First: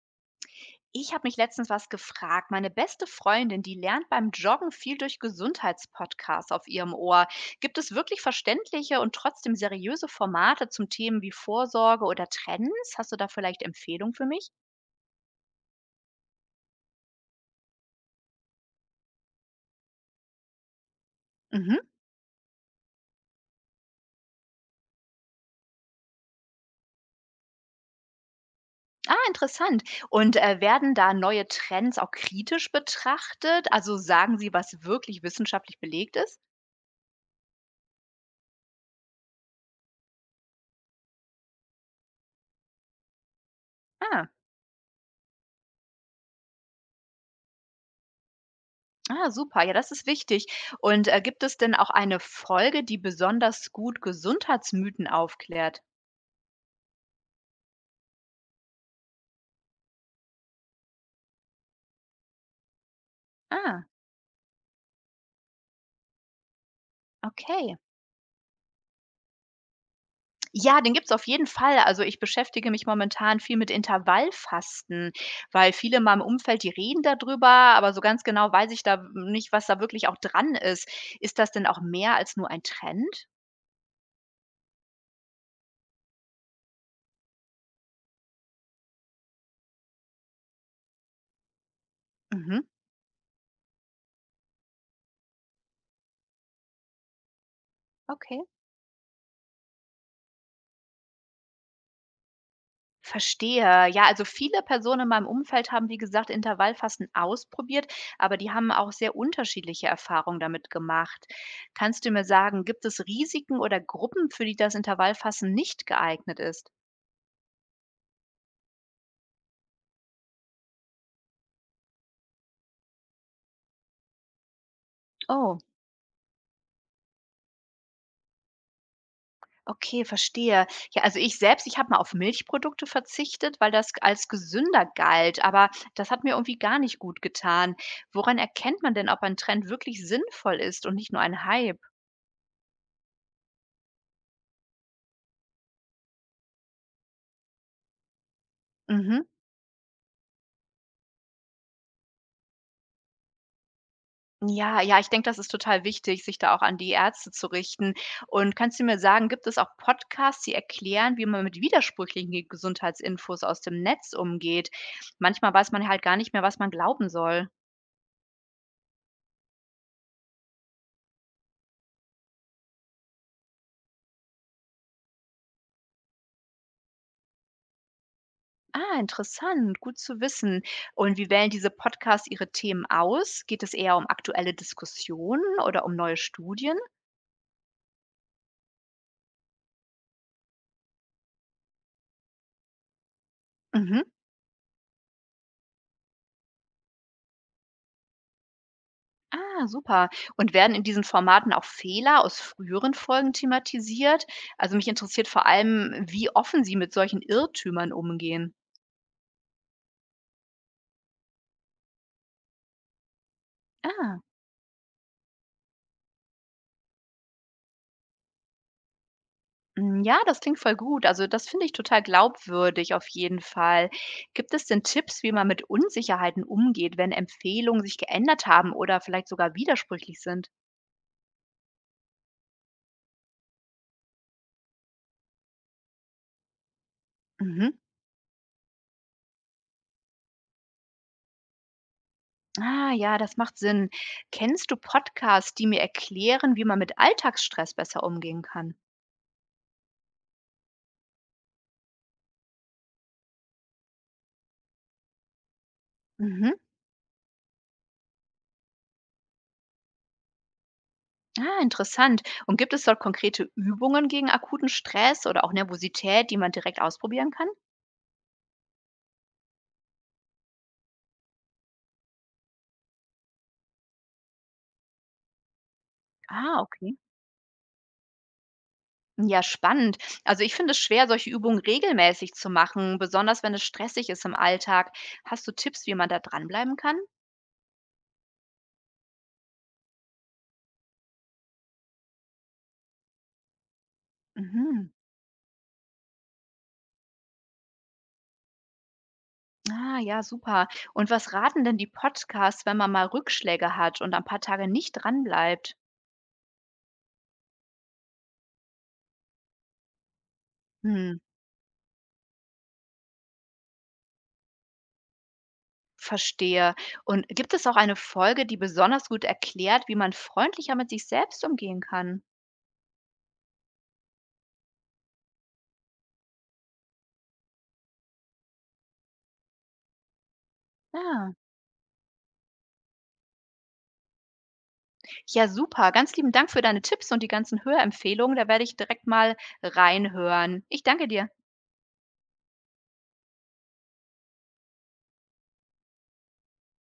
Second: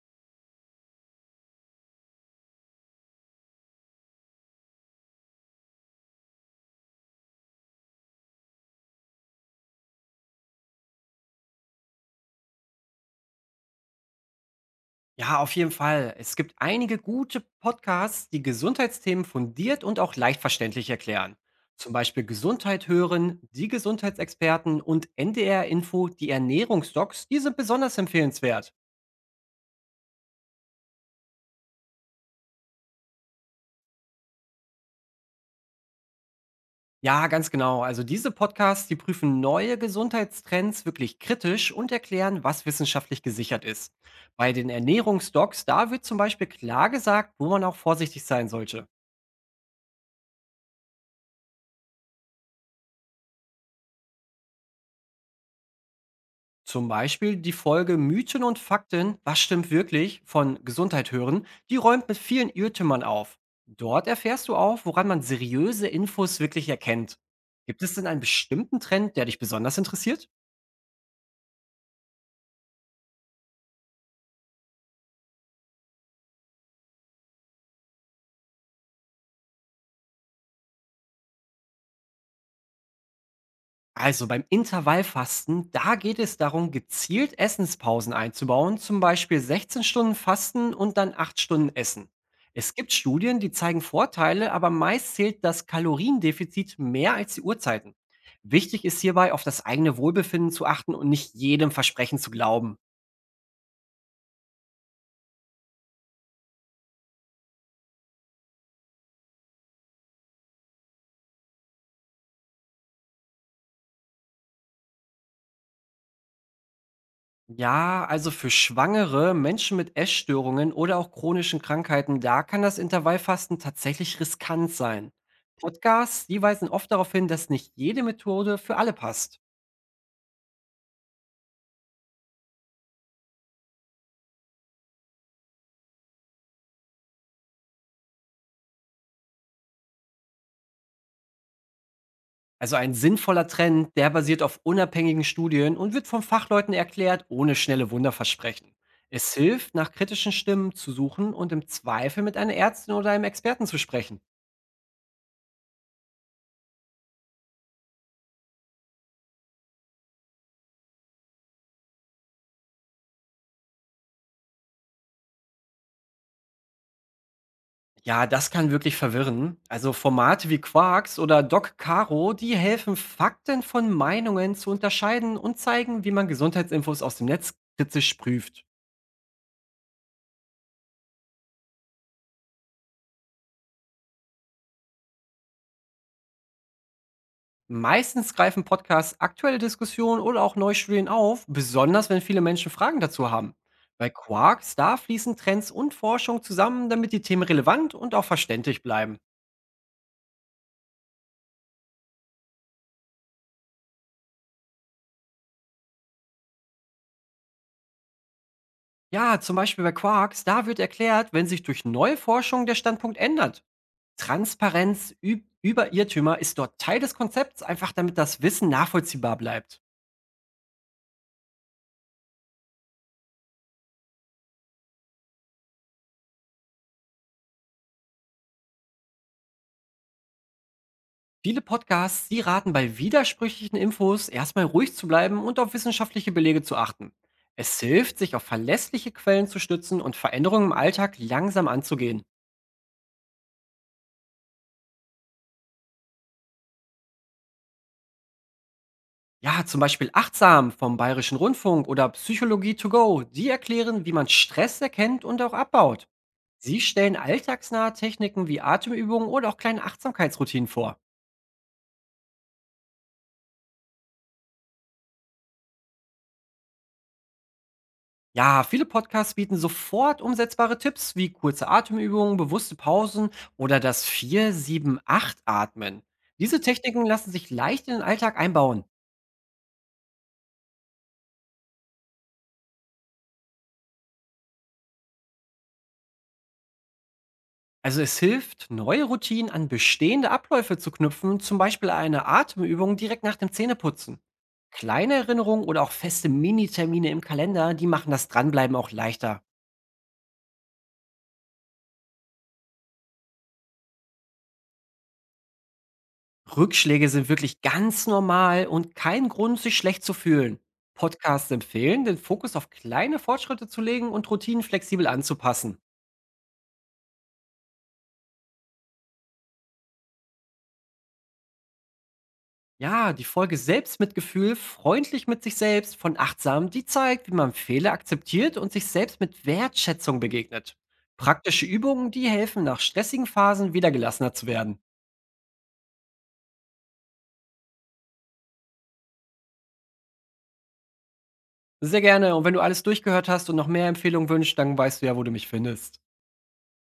Ich habe mich letztens was gefragt. Meine beste Freundin, die lernt beim Joggen viel durch Gesundheitspodcasts auf ihrem Ohr. Gibt es wirklich verständliche und trotzdem seriöse Formate zum Themen wie Vorsorge oder Trends? Hast du da vielleicht Empfehlungen für mich? Ja, auf jeden Fall. Es gibt einige gute Podcasts, die Gesundheitsthemen fundiert und auch leicht verständlich erklären. Mhm. Zum Beispiel Gesundheit hören, die Gesundheitsexperten und NDR Info, die Ernährungsdocs, die sind besonders empfehlenswert. Ah, interessant. Und werden da neue Trends auch kritisch betrachtet? Also sagen sie, was wirklich wissenschaftlich belegt ist? Ja, ganz genau. Also diese Podcasts, die prüfen neue Gesundheitstrends wirklich kritisch und erklären, was wissenschaftlich gesichert ist. Ah, Bei den Ernährungsdocs, da wird zum Beispiel klar gesagt, wo man auch vorsichtig sein sollte. ah, super. Ja, das ist wichtig. Und gibt es denn auch eine Folge, die besonders gut Gesundheitsmythen aufklärt? Zum Beispiel die Folge Mythen und Fakten, was stimmt wirklich, von Gesundheit hören, die räumt mit vielen Irrtümern auf. Ah. Dort erfährst du auch, woran man seriöse Infos wirklich erkennt. Okay. Gibt es denn einen bestimmten Trend, der dich besonders interessiert? Ja, den gibt's auf jeden Fall. Also, ich beschäftige mich momentan viel mit Intervallfasten, weil viele in meinem Umfeld, die reden darüber, aber so ganz genau weiß ich da nicht, was da wirklich auch dran ist. Ist das denn auch mehr als nur ein Trend? Also beim Intervallfasten, da geht es darum, gezielt Essenspausen einzubauen, zum Beispiel 16 Stunden Fasten und dann 8 Stunden Essen. Mhm, Es gibt Studien, die zeigen Vorteile, aber meist zählt das Kaloriendefizit mehr als die Uhrzeiten. okay. Wichtig ist hierbei, auf das eigene Wohlbefinden zu achten und nicht jedem Versprechen zu glauben. Verstehe. Ja, also viele Personen in meinem Umfeld haben, wie gesagt, Intervallfasten ausprobiert, aber die haben auch sehr unterschiedliche Erfahrungen damit gemacht. Kannst du mir sagen, gibt es Risiken oder Gruppen, für die das Intervallfasten nicht geeignet ist? Ja, also für Schwangere, Menschen mit Essstörungen oder auch chronischen Krankheiten, da kann das Intervallfasten tatsächlich riskant sein. Oh. Podcasts, die weisen oft darauf hin, dass nicht jede Methode für alle passt. Okay, verstehe. Ja, also ich selbst, ich habe mal auf Milchprodukte verzichtet, weil das als gesünder galt, aber das hat mir irgendwie gar nicht gut getan. Woran erkennt man denn, ob ein Trend wirklich sinnvoll ist und nicht nur ein Hype? Also ein sinnvoller Trend, der basiert auf unabhängigen Studien und wird von Fachleuten erklärt, ohne schnelle Wunderversprechen. Mhm. Es hilft, nach kritischen Stimmen zu suchen und im Zweifel mit einer Ärztin oder einem Experten zu sprechen. Ja, ja, ich denke, das ist total wichtig, sich da auch an die Ärzte zu richten. Und kannst du mir sagen, gibt es auch Podcasts, die erklären, wie man mit widersprüchlichen Gesundheitsinfos aus dem Netz umgeht? Manchmal weiß man halt gar nicht mehr, was man glauben soll. Ja, das kann wirklich verwirren. Also Formate wie Quarks oder Doc Caro, die helfen, Fakten von Meinungen zu unterscheiden und zeigen, wie man Gesundheitsinfos aus dem Netz kritisch prüft. Ah, interessant, gut zu wissen. Und wie wählen diese Podcasts ihre Themen aus? Geht es eher um aktuelle Diskussionen oder um neue Studien? Meistens greifen Podcasts aktuelle Diskussionen oder auch Neustudien auf, besonders wenn viele Menschen Fragen dazu haben. Mhm. Bei Quarks, da fließen Trends und Forschung zusammen, damit die Themen relevant und auch verständlich bleiben. Ah, super. Und werden in diesen Formaten auch Fehler aus früheren Folgen thematisiert? Also mich interessiert vor allem, wie offen Sie mit solchen Irrtümern umgehen. Ja, zum Beispiel bei Quarks, da wird erklärt, wenn sich durch neue Forschung der Standpunkt ändert. Ah. Transparenz üb über Irrtümer ist dort Teil des Konzepts, einfach damit das Wissen nachvollziehbar bleibt. Mm, ja, das klingt voll gut. Also das finde ich total glaubwürdig auf jeden Fall. Gibt es denn Tipps, wie man mit Unsicherheiten umgeht, wenn Empfehlungen sich geändert haben oder vielleicht sogar widersprüchlich sind? Viele Podcasts, die raten bei widersprüchlichen Infos erstmal ruhig zu bleiben und auf wissenschaftliche Belege zu achten. Mhm. Es hilft, sich auf verlässliche Quellen zu stützen und Veränderungen im Alltag langsam anzugehen. Ah, ja, das macht Sinn. Kennst du Podcasts, die mir erklären, wie man mit Alltagsstress besser umgehen kann? Ja, zum Beispiel Achtsam vom Bayerischen Rundfunk oder Psychologie to go, die erklären, wie man Stress erkennt und auch abbaut. Mhm. Sie stellen alltagsnahe Techniken wie Atemübungen oder auch kleine Achtsamkeitsroutinen vor. Ah, interessant. Und gibt es dort konkrete Übungen gegen akuten Stress oder auch Nervosität, die man direkt ausprobieren kann? Ja, viele Podcasts bieten sofort umsetzbare Tipps wie kurze Atemübungen, bewusste Pausen oder das 4-7-8-Atmen. Diese Ah, okay. Techniken lassen sich leicht in den Alltag einbauen. Ja, spannend. Also ich finde es schwer, solche Übungen regelmäßig zu machen, besonders wenn es stressig ist im Alltag. Hast du Tipps, wie man da dranbleiben kann? Also es hilft, neue Routinen an bestehende Abläufe zu knüpfen, zum Beispiel eine Atemübung direkt nach dem Zähneputzen. Mhm. Kleine Erinnerungen oder auch feste Minitermine im Kalender, die machen das Dranbleiben auch leichter. Ah, ja, super. Und was raten denn die Podcasts, wenn man mal Rückschläge hat und ein paar Tage nicht dranbleibt? Rückschläge sind wirklich ganz normal und kein Grund, sich schlecht zu fühlen. Hm, Podcasts empfehlen, den Fokus auf kleine Fortschritte zu legen und Routinen flexibel anzupassen. verstehe. Und gibt es auch eine Folge, die besonders gut erklärt, wie man freundlicher mit sich selbst umgehen kann? Ja, die Folge Selbstmitgefühl, freundlich mit sich selbst von achtsam, die zeigt, wie man Fehler akzeptiert und sich selbst mit Wertschätzung begegnet. Ja. Praktische Übungen, die helfen, nach stressigen Phasen wieder gelassener zu werden. Ja, super. Ganz lieben Dank für deine Tipps und die ganzen Hörempfehlungen. Da werde ich direkt mal reinhören. Ich danke dir. Sehr gerne. Und wenn du alles durchgehört hast und noch mehr Empfehlungen wünschst, dann weißt du ja, wo du mich findest.